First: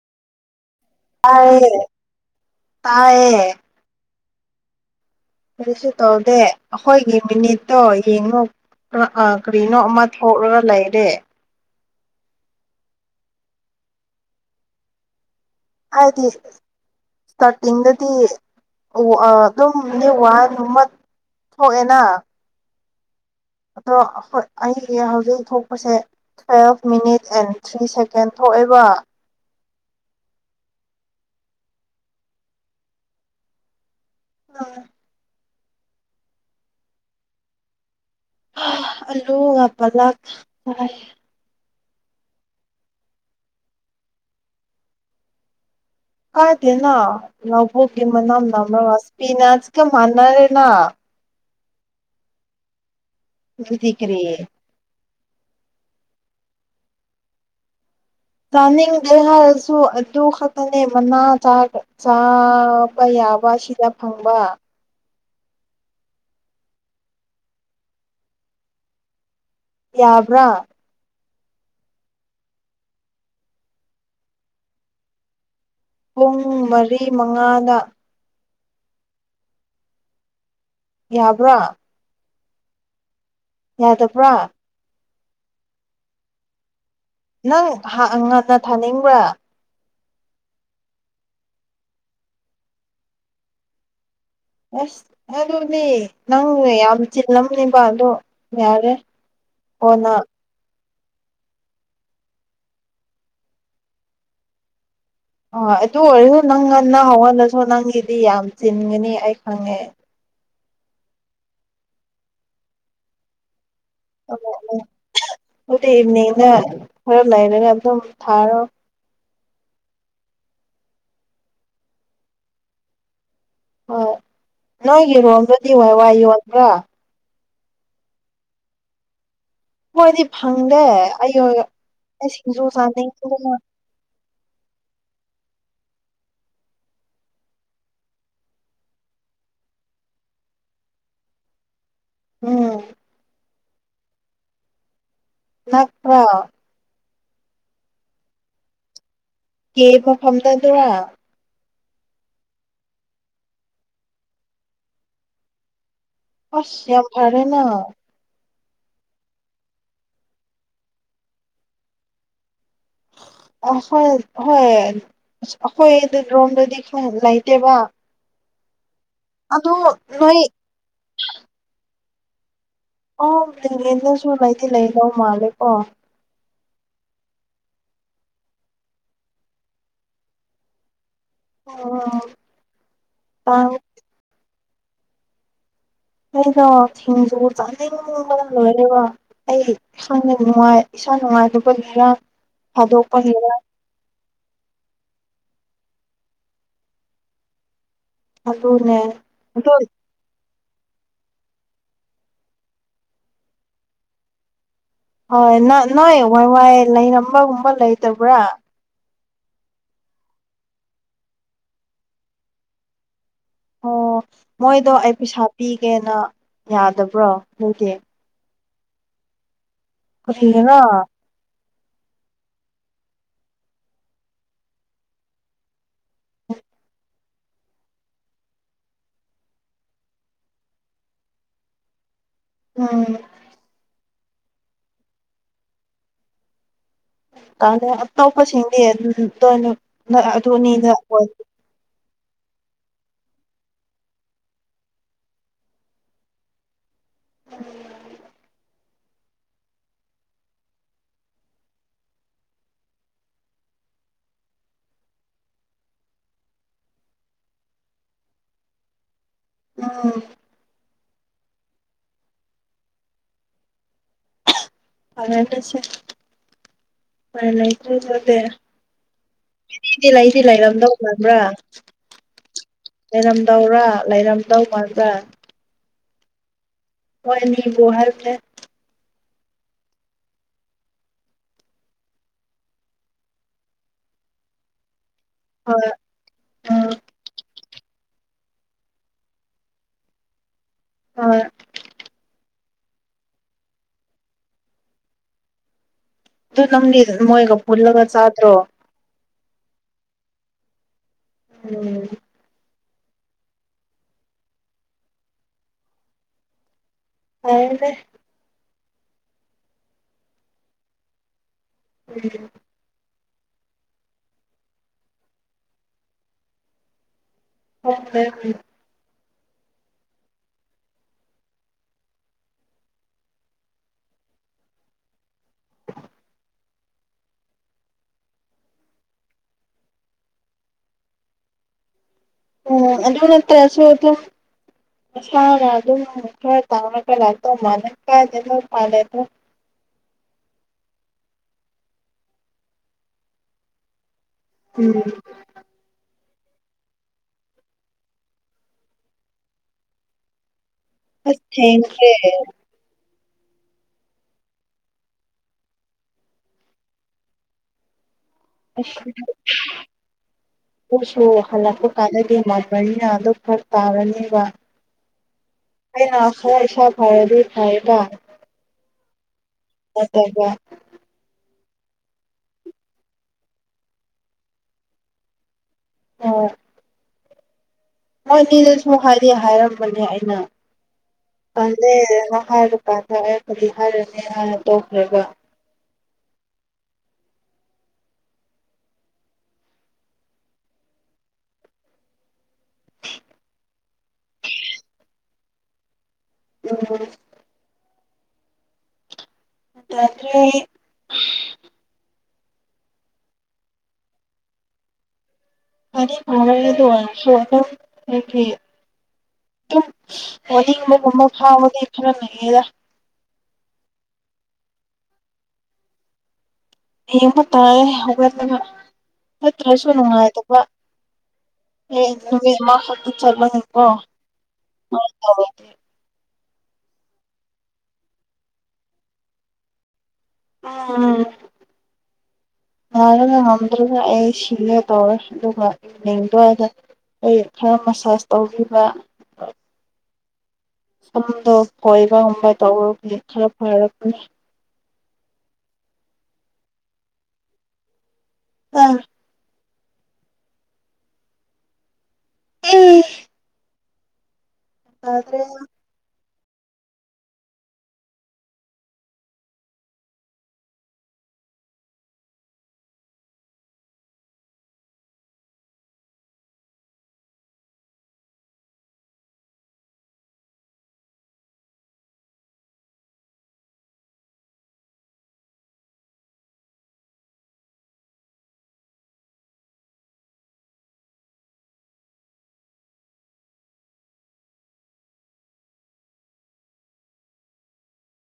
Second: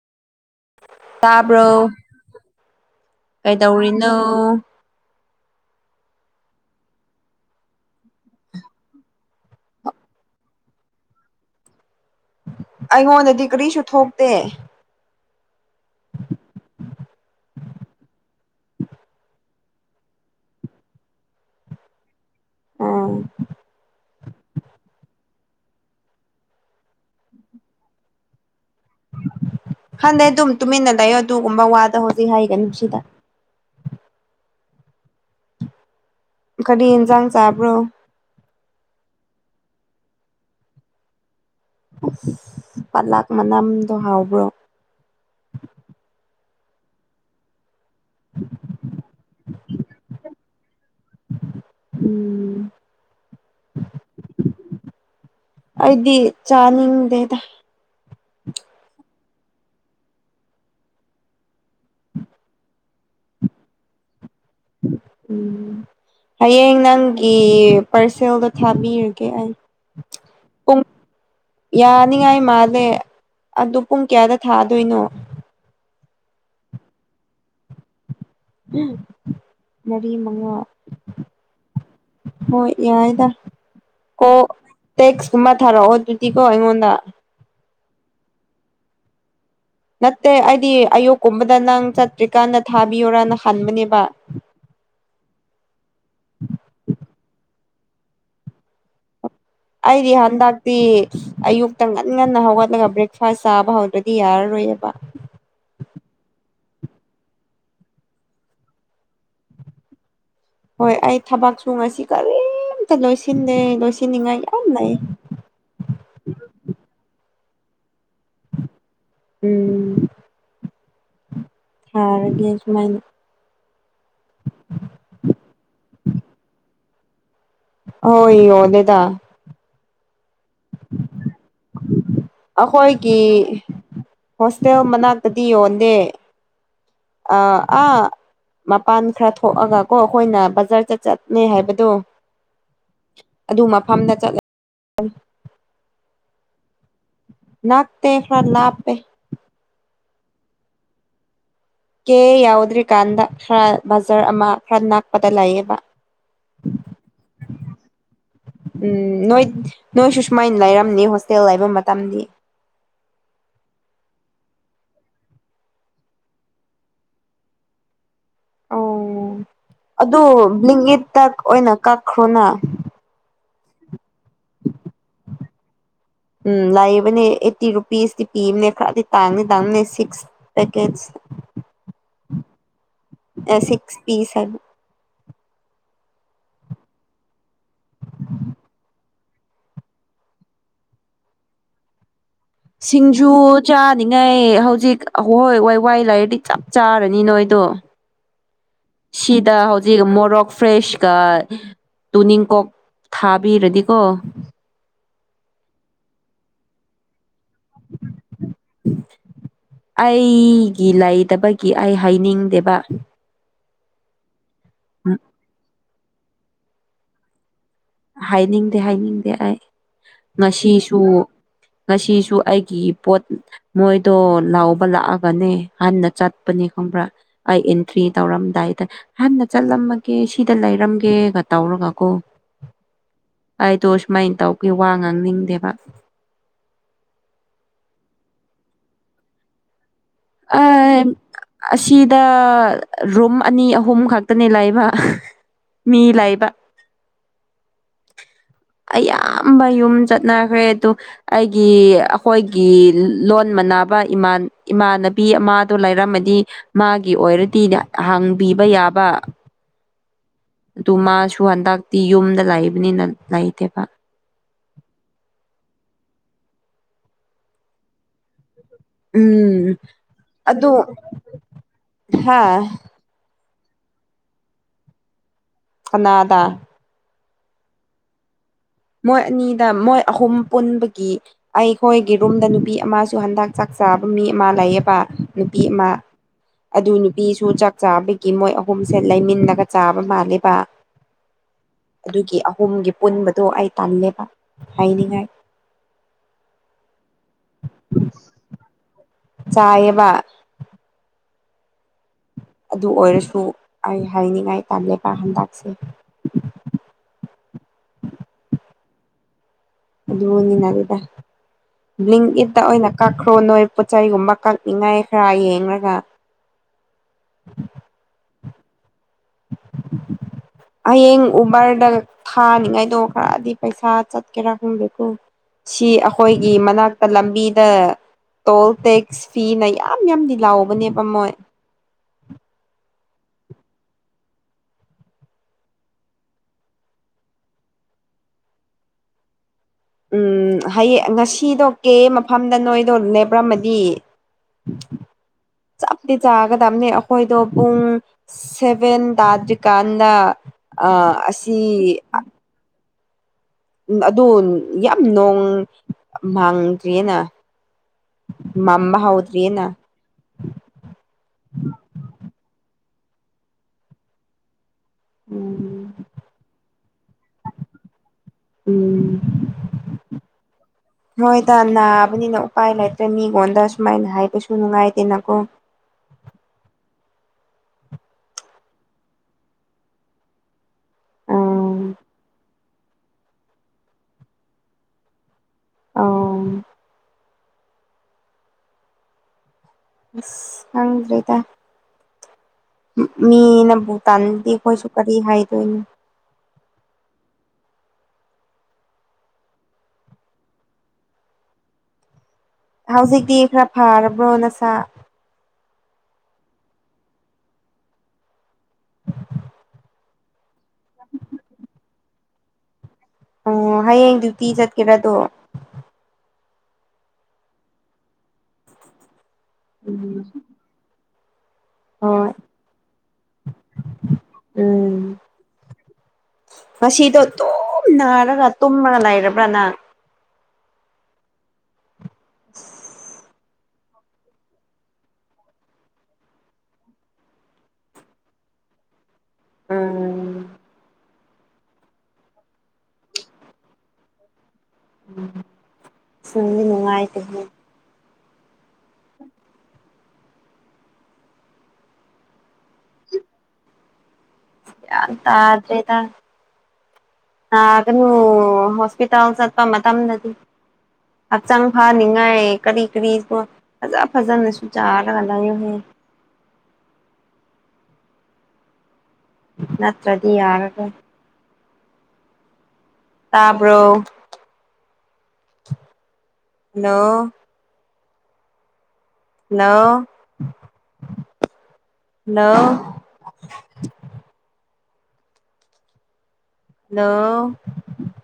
ꯇꯥꯕ꯭ꯔꯣ ꯇꯥꯏꯌꯦ ꯇꯥꯏꯌꯦ ꯀꯩꯗꯧꯔꯤꯅꯣ ꯀꯔꯤꯁꯨ ꯇꯧꯗꯦ ꯑꯩꯈꯣꯏꯒꯤ ꯃꯤꯅꯤꯠꯇꯣ ꯌꯦꯡꯉꯨ ꯀꯔꯤꯅꯣ ꯑꯃ ꯊꯣꯛꯔꯒ ꯂꯩꯔꯦ ꯑꯩꯉꯣꯟꯗꯗꯤ ꯀꯔꯤꯁꯨ ꯊꯣꯛꯇꯦ ꯍꯥꯏꯗꯤ ꯇꯔꯀꯤꯡꯗꯗꯤ ꯑꯗꯨꯝ [unintelligible] ꯊꫭꯛꯑꯦꯅꯥ ꯎꯝ ꯑꯗꯣ ꯑꯩꯒꯤ ꯍꯧꯖꯤꯛ ꯊꯣꯛꯄꯁꯦ five minute and three second ꯊꯣꯛꯑꯦꯕ ꯈꯟꯗꯦ ꯑꯗꯨꯝ ꯇꯨꯃꯤꯟꯅ ꯂꯩꯌꯣ ꯑꯗꯨꯒꯨꯝꯕ ꯋꯥꯗꯣ ꯍꯧꯖꯤꯛ ꯍꯥꯏꯒꯅꯨ ꯁꯤꯗꯥ ꯍꯜꯂꫭ ꯀꯔꯤ ꯌꯦꯟꯖꯥꯡ ꯆꯥꯕ꯭ꯔꯣ ꯑꯜꯂꯨꯒ ꯄꯥꯂꯛ ꯆꯥꯌꯦ ꯑꯁ ꯄꯠꯂꯥꯛ ꯃꯅꯝꯗꯣ ꯍꯥꯎꯕ꯭ꯔꯣ ꯀꯥꯏꯗꯦꯅ ꯂꯕꯨꯛꯒꯤ ꯃꯅꯝ ꯅꯝꯔꯒ ꯁ꯭ꯄꯤꯅꯥꯆ ꯀ ꯃꯥꯥꯟꯅꯔꯦꯅꯥ ꯎꯝ ꯑꯗꯨꯗꯤ ꯀꯔꯤ ꯑꯩꯗꯤ ꯆꯥꯅꯤꯡꯗꯦꯗ ꯆꯥꯅꯤꯡꯗꯦ ꯍꯥꯏꯔꯁꯨ ꯑꯗꯨ ꯈꯛꯇꯅꯦ ꯃꯅꯥꯥ ꯆꯥꯔꯒ ꯆꯥꯕ ꯌꯥꯕ ꯁꯤꯗ ꯐꯪꯕ ꯎꯝ ꯍꯌꯦꯡ ꯅꯪꯒꯤ ꯄꯥꯔꯁꯦꯜꯗꯣ ꯊꯥꯕꯤꯔꯒꯦ ꯑꯩ ꯌꯥꯕ꯭ꯔꯥ ꯄꯨꯡ ꯌꯥꯅꯤꯉꯥꯏ ꯃꯥꯜꯂꯦ ꯑꯗꯨ ꯄꯨꯡ ꯀꯌꯥꯗ ꯊꯥꯗꯣꯏꯅꯣ ꯄꯨꯡ ꯃꯔꯤ ꯃꯉꯥꯗ ꯃꯔꯤ ꯃꯉꯥ ꯌꯥꯕ꯭ꯔꯥ ꯍꯣꯏ ꯌꯥꯏꯗ ꯀꯣ ꯌꯥꯗꯕ꯭ꯔꯥ ꯇꯦꯛꯁꯀꯨꯝꯕ ꯊꯥꯔꯛꯑꯣ ꯑꯗꯨꯗꯤꯀꯣ ꯑꯩꯉꯣꯟꯗ ꯅꯪ ꯍꯥ ꯉꯟꯅ ꯊꯥꯅꯤꯡꯕ꯭ꯔꯥ ꯅꯠꯇꯦ ꯑꯩꯗꯤ ꯑꯌꯨꯛꯀꯨꯝꯕꯗ ꯅꯪ ꯆꯠꯇ꯭ꯔꯤꯀꯥꯟꯗ ꯊꯥꯕꯤꯌꯣꯔꯅ ꯈꯟꯕꯅꯦꯕ ꯑꯁ ꯑꯗꯨꯗꯤ ꯅꯪꯅ ꯌꯥꯝ ꯆꯤꯜꯂꯝꯅꯦꯕ ꯑꯗꯣ ꯌꯥꯔꯦ ꯑꯩꯗꯤ ꯀꯣꯟꯅ ꯍꯥꯟꯗꯛ ꯇꯤ ꯑꯌꯨꯛꯇ ꯉꯟ ꯉꯟꯅ ꯍꯧꯒꯠꯂꯒ ꯕ꯭ꯔꯦꯛꯐꯥꯁ ꯆꯥꯕ ꯍꯧꯗ꯭ꯔꯗꯤ ꯌꯥꯔꯔꯣꯏꯌꯦꯕ ꯍꯣꯏ ꯑꯗꯨ ꯑꯣꯏꯔꯁꯨ ꯅꯪ ꯉꯟꯅ ꯅꯪ ꯍꯉꫭꯟꯅꯁꯨ ꯅꯪꯒꯤꯗꯤ ꯌꯥꯝ ꯆꯤꯟꯒꯅꯤ ꯑꯩ ꯈꯪꯉꯦ ꯍꯣꯏ ꯑꯩ ꯊꯕꯛꯁꯨ ꯉꯁꯤ ꯀꯔꯤꯝꯇ ꯂꯣꯏꯁꯤꯟꯗꯦ ꯂꯣꯏꯁꯤꯟꯅꯤꯡꯉꯥꯏ ꯌꯥꯝ ꯂꯩ ꯑꯗꯨꯗꯤ ꯏꯚꯅꯤꯡꯗ ꯈꯔ ꯂꯩꯔꯒ ꯑꯗꯨꯝ ꯊꯥꯔꯣ ꯎꯝ ꯊꯔꯒꯦ ꯁꯨꯃꯥꯏꯅ ꯍꯣꯏ ꯅꯣꯏꯒꯤꯔꯣꯝꯗꯗꯤ ꯋꯥꯏ ꯋꯥꯏ ꯌꯣꯟꯕ꯭ꯔꯣ ꯍꯣꯏ ꯌꫭꯜꯂꯦꯗ ꯑꯈꫭꯏꯗꯤ ꯐꯪꯗꯦ ꯑꯌꫭ ꯌꫭ ꯑꯩ ꯁꯤꯡꯖꯨ ꯑꯩꯈꯣꯏꯒꯤ ꯆꯥꯅꯤꯡꯕꯅ ꯍꯣꯁꯇꯦꯜ ꯃꯅꯥꯛꯇꯗꯤ ꯌꯣꯟꯗꯦ ꯑ ꯑꯥ ꯃꯄꯥꯟ ꯈꯔ ꯊꯣꯛꯑꯒ ꯀꯣ ꯑꯩꯈꯣꯏꯅ ꯕꯖꯥꯔ ꯆꯠ ꯆꯠꯅꯦ ꯍꯥꯏꯕꯗꯣ ꯎꯝ ꯑꯗꯨ ꯃꯐꯝꯗ ꯆꯠꯂ ꯅꯛꯄ꯭ꯔꫭ ꯅꯥꯥꯛꯇꯦ ꯈꯔ ꯂꯥꯞꯄꯦ ꯀꯦ ꯃꯐꯝꯗ ꯑꯗꯨꯔ ꯀꯦ ꯌꯥꯎꯗ꯭ꯔꯤꯀꯥꯟꯗ ꯈꯔ ꯕꯖꯥꯔ ꯑꯃ ꯈꯔ ꯅꯛꯄꯗ ꯂꯩꯑꯦꯕ ꯑꯁ ꯌꯥꯝ ꯐꯔꯦꯅ ꯎꯝ ꯅꯣꯏ ꯅꯣꯏꯁꯨ ꯁꯨꯃꯥꯏꯅ ꯂꯩꯔꯝꯅꯤ ꯍꯣꯁꯇꯦꯜ ꯂꯩꯕ ꯃꯇꯝꯗꯤ ꯑ ꯈꯥꯏ ꯍꯣꯏ ꯑꯁ ꯑꯈꯣꯏ ꯑꯗꯨꯔꯣꯝꯗꯗꯤ ꯈꯪ ꯂꯩꯇꯦꯕ ꯑꯣ ꯑꯗꯣ ꯑꯗꯨ ꯅꯣꯏ ꯕ꯭ꯂꯤꯡ ꯏꯠꯇ ꯑꯣꯏꯅ ꯀꯛꯈ꯭ꯔꯣꯅ ꯑꫭ ꯕ꯭ꯂꯤꯡ ꯏꯟꯗꯁꯨ ꯂꯩꯗꯤ ꯂꯩꯗ ꯃꯥꯜꯂꯦ ꯀꯣ ꯎꯝ ꯂꯥꯛꯏꯕꯅꯦ ꯑꯩꯠꯇꯤ ꯔꯨꯄꯤꯁꯇꯤ ꯄꯤꯕꯅꯦ ꯈꯔꯗꯤ ꯇꯥꯡꯅꯤ ꯇꯥꯡꯕꯅꯦ ꯁꯤꯛꯁ ꯄꯦꯀꯦꯠꯁ ꯎꯝ ꯑꯦ ꯇꯥꯡ ꯁꯤꯛꯁ ꯄꯤꯁ ꯍꯥꯏꯕ ꯑꯩꯗꯣ ꯁꯤꯡꯖꯨ ꯆꯥꯅꯤꯡꯕꯅꯥ ꯂꯣꯏꯔꯦꯀꯣ ꯑꯩ ꯈꯪꯗꯦ ꯅꯨꯉꯥꯏ ꯏꯁꯥ ꯅꯨꯡꯉꯥꯏꯇꯕꯒꯤꯔ ꯁꯤꯡꯖꯨ ꯊꯥꯗꯣꯛꯄꯒꯤꯔ ꯆꯥ ꯃꯤꯅꯩ ꯍꯧꯖꯤꯛ ꯑꯍꯣꯏ ꯋꯥꯏ ꯋꯥꯏ ꯂꯥꯏꯔꯗꯤ ꯆꯞ ꯆꯥꯔꯅꯤ ꯅꯣꯏꯗꯣ ꯑꯗꯨꯅꯦ ꯁꯤꯗ ꯑꯗꯣ ꯍꯧꯖꯤꯛ ꯃꯣꯔꯣꯛ ꯐ꯭ꯔꯦꯁꯀ ꯇꯨꯅꯤꯡꯀꯣꯛ ꯊꯥꯕꯤꯔꯗꯤꯀꯣ ꯍꯣꯏ ꯅꯣꯏ ꯋꯥꯏ ꯋꯥꯏ ꯂꯩꯔꯝꯕꯒꯨꯝꯕ ꯂꯩꯇꯕ꯭ꯔꯥ ꯑꯩꯒꯤ ꯂꯩꯇꯕꯒꯤ ꯑꯩ ꯍꯩꯅꯤꯡꯗꯦꯕ ꯑꯣ ꯃꯣꯏꯗꯣ ꯑꯩ ꯄꯩꯁꯥ ꯄꯤꯒꯦꯅ ꯌꯥꯗꯕ꯭ꯔꯣ ꯑꯗꯨꯗꯤ ꯍꯥꯏꯅꯤꯡꯗꯦ ꯍꯥꯏꯅꯤꯡꯗꯦ ꯑꯩ ꯀꯔꯤꯒꯤꯔꯥ ꯉꯁꯤꯁꯨ ꯉꯁꯤꯁꯨ ꯑꯩꯒꯤ ꯏꯄꯣꯠ ꯃꯣꯏꯗꯣ ꯂꯥꯎꯕ ꯂꯥꯛꯑꯒꯅꯦ ꯍꯟꯅ ꯆꯠꯄꯅꯦ ꯈꯪꯕ꯭ꯔꯥ ꯑꯩ ꯏꯟꯇ꯭ꯔꯤ ꯇꯧꯔꯝꯗꯥꯏꯗ ꯍꯟꯅ ꯆꯠꯂꯝꯃꯒꯦ ꯁꯤꯗ ꯂꯩꯔꯝꯒꯦꯒ ꯇꯧꯔꯒ ꯀꯣ ꯎꯝ ꯑꯩꯗꯣ ꯁꯨꯃꯥꯏ ꯇꯧꯕꯒꯤ ꯋꯥ ꯉꯥꯡꯅꯤꯡꯗꯦꯕ ꯑꯇꯣꯞꯄꯁꯤꯡꯗꯤ ꯑꯗꯨꯝ ꯂꯣꯏ ꯑꯗꯨ ꯑꯅꯤꯗ ꯑꯣꯏ ꯑꯁꯤꯗ ꯔꯨꯝ ꯑꯅꯤ ꯑꯍꯨꯝ ꯈꯛꯇꯅꯦ ꯂꯩꯕ ꯃꯤ ꯂꯩꯕ [inaudible] ꯑꯌꯥꯝꯕ ꯌꯨꯝ ꯆꯠꯅꯈ꯭ꯔꯦ ꯑꯗꯨ ꯑꯩꯒꯤ ꯑꯩꯈꯣꯏꯒꯤ ꯂꯣꯟ ꯃꯟꯅꯕ ꯏꯃꯥꯟꯅꯕꯤ ꯑꯃꯗꯣ ꯂꯩꯔꯝꯃꯗꯤ ꯃꯥꯒꯤ ꯑꯣꯏꯔꯗꯤ ꯍꯪꯕꯤꯕ ꯌꯥꯕ ꯎꯝ ꯑꯗꯨ ꯃꯥꯁꯨ ꯍꯟꯗꯛꯇꯤ ꯌꯨꯝꯗ ꯂꯩꯕꯅꯤꯅ ꯂꯩꯇꯦꯕ [unintelligible] ꯎꯄꯥꯏ ꯂꯩꯇ꯭ꯔ ꯑꯗꯨꯗꯤ ꯎꯝ [inaudible] ꯂꯩꯗꯤ ꯑꯗꯨ ꯂꯩꯔꯝꯗꯧ ꯃꯟꯕꯔꯥ ꯍꯥ ꯂꯩꯔꯝꯗꯧꯔ ꯂꯩꯔꯝꯗꯧ ꯃꯟꯕꯔꯥ ꯀꯅꯥꯗꯥ ꯃꯣꯏ ꯃꯤꯕꯨ ꯍꯥꯏꯕꯅꯦ ꯃꯣꯏ ꯑꯅꯤꯗ ꯃꯣꯏ ꯑꯍꯨꯝ ꯄꯨꯟꯕꯒꯤ ꯑꯩꯈꯣꯏꯒꯤ ꯔꯨꯝꯗ ꯅꯨꯄꯤ ꯑꯃꯁꯨ ꯍꯟꯗꯛ ꯆꯥꯛ ꯆꯥꯕ ꯃꯤ ꯑꯃ ꯂꯩꯌꯦꯕ ꯅꯨꯄꯤ ꯑꯃ ꯍꯣꯏ ꯑꯗꯨ ꯎꯝ ꯅꯨꯄꯤꯁꯨ ꯆꯥꯛ ꯆꯥꯕꯒꯤ ꯃꯣꯏ ꯑꯍꯨꯝꯁꯦ ꯂꯩꯃꯤꯟꯅꯒ ꯆꯥꯕ ꯃꯥꯂꯦꯕ ꯑ ꯑꯗꯨꯒꯤ ꯑꯍꯨꯝꯒꯤ ꯄꯨꯟꯕꯗꯣ ꯑꯩ ꯇꯜꯂꯦꯕ ꯍꯥꯏꯅꯤꯡꯉꯥꯏ ꯑꯗꯨ ꯅꯪꯗꯤ ꯃꯣꯏꯒ ꯄꯨꯜꯂꯒ ꯆꯥꯗ꯭ꯔꯣ ꯆꯥꯏꯌꯦꯕ ꯎꯝ ꯑꯗꯨ ꯑꯣꯏꯔꯁꯨ ꯑꯩ ꯍꯥꯏꯅꯤꯡꯉꯥꯏ ꯇꯜꯂꯦꯕ ꯍꯟꯗꯛꯁꯦ ꯐꯔꯦꯅꯦ ꯑꯗꯨꯕꯨꯅꯤꯅ [inaudible] ꯎꯝ ꯏꯠꯇ ꯑꯣꯏꯅ ꯀꯛꯈ꯭ꯔꯣ ꯅꯣꯏ ꯄꯣꯠꯆ ꯆꯩꯒꯨꯝꯕ ꯀꯛꯅꯤꯡꯉꯥꯏꯗ ꯌꯦꯡꯒꯒ [inaudible] ꯍꯌꯦꯡ ꯎꯕꯔꯗ ꯊꯥꯅꯤꯉꯥꯏꯗꯣ ꯈꯔꯗꯤ ꯄꯩꯁꯥ ꯆꯠꯀꯦꯔꯥ ꯈꯪꯗꯦꯀꯣ ꯁꯤ ꯑꯈꯣꯏꯒꯤ ꯃꯅꯥꯛꯇ ꯂꯝꯕꯤꯗ ꯇꯣꯜ ꯇꯦꯛꯁ ꯐꯤꯅ ꯌꯥꯝ ꯌꯥꯝꯗꯤ ꯂꯧꯎꯕꯅꯦꯕ ꯃꯣꯏ ꯎꯝ ꯑꯗꯨꯇꯅꯇꯁꯨ ꯑꯗꯨ ꯃꯁꯥꯅ ꯑꯗꯨꯝ ꯈꯔ ꯇꯥꯎꯔꯒ ꯂꯥꯛꯇꯧ ꯃꯥꯂꯩ [unintelligible] ꯎꯝ ꯍꯌꯦ ꯉꯁꯤꯗꯣ ꯀꯦ ꯃꯐꯝꯗ ꯅꯣꯏꯗꯣ ꯅꯦꯞꯄꯔꯝꯃꯗꯤ ꯎꯝ ꯆꯞꯇꯤ ꯆꯥꯒꯗ꯭ꯕꯅꯦ ꯑꯈꯣꯏꯗꯣ ꯄꯨꯡ ꯁꯦꯚꯦꯟ ꯇꯥꯗ꯭ꯔꯤꯀꯥꯟꯗ ꯑ ꯑꯁ ꯑꯁꯤ ꯊꯦꯡꯈ꯭ꯔꯦ ꯑꯗꯨ ꯌꯥꯝ ꯅꯣꯡ ꯃꯥꯡꯗ꯭ꯔꯤꯌꯦꯅ ꯃꯥꯃꯕ ꯍꯧꯗ꯭ꯔꯤꯌꯦꯅ ꯄꯨꯡꯁꯨ ꯍꯜꯂꯛꯄ ꯀꯥꯟꯗꯗꯤ ꯃꯝꯕꯔꯤꯅ ꯑꯗꯨꯝ ꯐꯔꯛ ꯇꯥꯔꯅꯤꯕ ꯎꯝ ꯑꯩꯅ ꯈꯔ ꯏꯁꯥ ꯐꯔꯗꯤ ꯐꯌꯦꯕ ꯎꯝ [unintelligible] ꯇꯩ ꯕꯥ ꯍꯣꯏꯗ ꯅꯥꯕꯅꯤꯅ ꯎꯄꯥꯏ ꯂꯩꯇ꯭ꯔꯦ ꯃꯤꯉꯣꯟꯗ ꯁꯨꯃꯥꯏꯅ ꯍꯥꯏꯕꯁꯨ ꯅꯨꯡꯉꯥꯏꯇꯦꯅꯀꯣ ꯑꯣ ꯃꯣꯏꯅꯤꯗꯁꯨ ꯍꯥꯏꯗꯤ ꯍꯥꯏꯔꯝꯕꯅꯦ ꯑꯩꯅ ꯎꯝ ꯇꯜꯂꯦꯅ ꯍꯥꯏꯕ [unintelligible] ꯑꯩ ꯀꯔꯤ ꯍꯥꯏꯔꯅꯤ ꯍꯥꯏꯔ ꯇꯣꯛꯈꯔꯦꯒ ꯑꯧ ꯏꯁ ꯈꯪꯗ꯭ꯔꯦꯗ ꯃꯤꯅ ꯕꯨ ꯇꯟꯗꯤ ꯑꯈꯣꯏꯁꯨ ꯀꯔꯤ ꯍꯥꯏꯗꯣꯏꯅꯣ ꯎꯝ ꯂꯥꯛꯇ꯭ꯔꯤ ꯍꯥꯎꯖꯤꯛꯇꯤ ꯈ꯭ꯔ ꯐꯥꯔꯕ꯭ꯔꯣ ꯅꯁꯥ ꯐꯗꯤ ꯐꯔꯦ ꯑꯗꯨꯑꯣꯏꯔꯁꯨ ꯑꯗꯨꯝ ꯑꯩꯒꯤ ꯇꯨꯝ ꯑꯣꯅꯤꯡꯕꯒꯨꯝꯕ ꯐꯥꯎꯕꯗꯤ ꯈꯔ ꯂꯩꯌꯦꯗ ꯑꯣ ꯍꯌꯦꯡ ꯗ꯭ꯌꯨꯇꯤ ꯆꯠꯀꯦꯔꯥꯗꯣ ꯍꯌꯦꯡꯗꯨ ꯇꯥꯌꯦ ꯍꯧꯒꯠꯇꯕ ꯆꯠꯇ꯭ꯔꯁꯨ ꯎꯝ ꯅꯨꯡꯉꯥꯏꯇꯕ ꯑꯦ ꯍꯣꯏ ꯑꯗꯨꯒꯤ ꯃꯥ ꯈꯛꯇ ꯆꯠꯄꯅꯤꯅꯀꯣ ꯎꯝ [unintelligible] ꯉꯁꯤꯗꯣ ꯇꯨꯝ ꯅꯥꯔꯒ ꯇꯨꯝꯔꯒ ꯂꯩꯔꯕ꯭ꯔ ꯅꯪ ꯎꯝ ꯅꯥꯔꯒ ꯉꯝ ꯑꯗꯨꯒ ꯅꯩ ꯁꯤꯉꯦ ꯇꯧꯔꯦ ꯑꯗꯨꯒ ꯂꯦꯡꯗ꯭ꯋꯥꯏꯗ ꯑꯩ ꯈꯔ ꯃꯁꯥꯁ ꯇꯧꯕꯤꯕ ꯎꯝ ꯁꯝꯗꯣ ꯀꯣꯏꯕ ꯉꯝꯕ ꯇꯧꯔꯗꯤ ꯈꯔ ꯐꯔꯛꯄꯅꯤ ꯁꯨꯡꯗꯤ ꯅꯨꯡꯉꯥꯏꯇ꯭ꯕꯅꯦ ꯑ ꯑꯦ ꯒ꯭ꯌꯥꯟ ꯇꯥꯗ꯭ꯔꯦ ꯇꯥꯗ꯭ꯔꯦꯗ ꯅꯥꯒꯅꯨ ꯍꯣꯁꯄꯤꯇꯥꯜ ꯆꯠꯄ ꯃꯇꯝꯗꯗꯤ ꯍꯛꯆꯥꯡ ꯐꯥꯅꯤꯡꯉꯥꯏ ꯀꯔꯤ ꯀꯔꯤꯅꯣ ꯐꯖ ꯐꯖꯅꯁꯨ ꯆꯥꯔꯒ ꯂꯩꯌꯨꯍꯦ ꯅꯠꯇ꯭ꯔꯗꯤ ꯌꯥꯔꯔꯣꯏ ꯇꯥꯕ꯭‍ꯔꯣ ꯍꯜꯂꯣ ꯍꯜꯂꯣ ꯍꯜꯂꯣ ꯍꯜꯂꯣ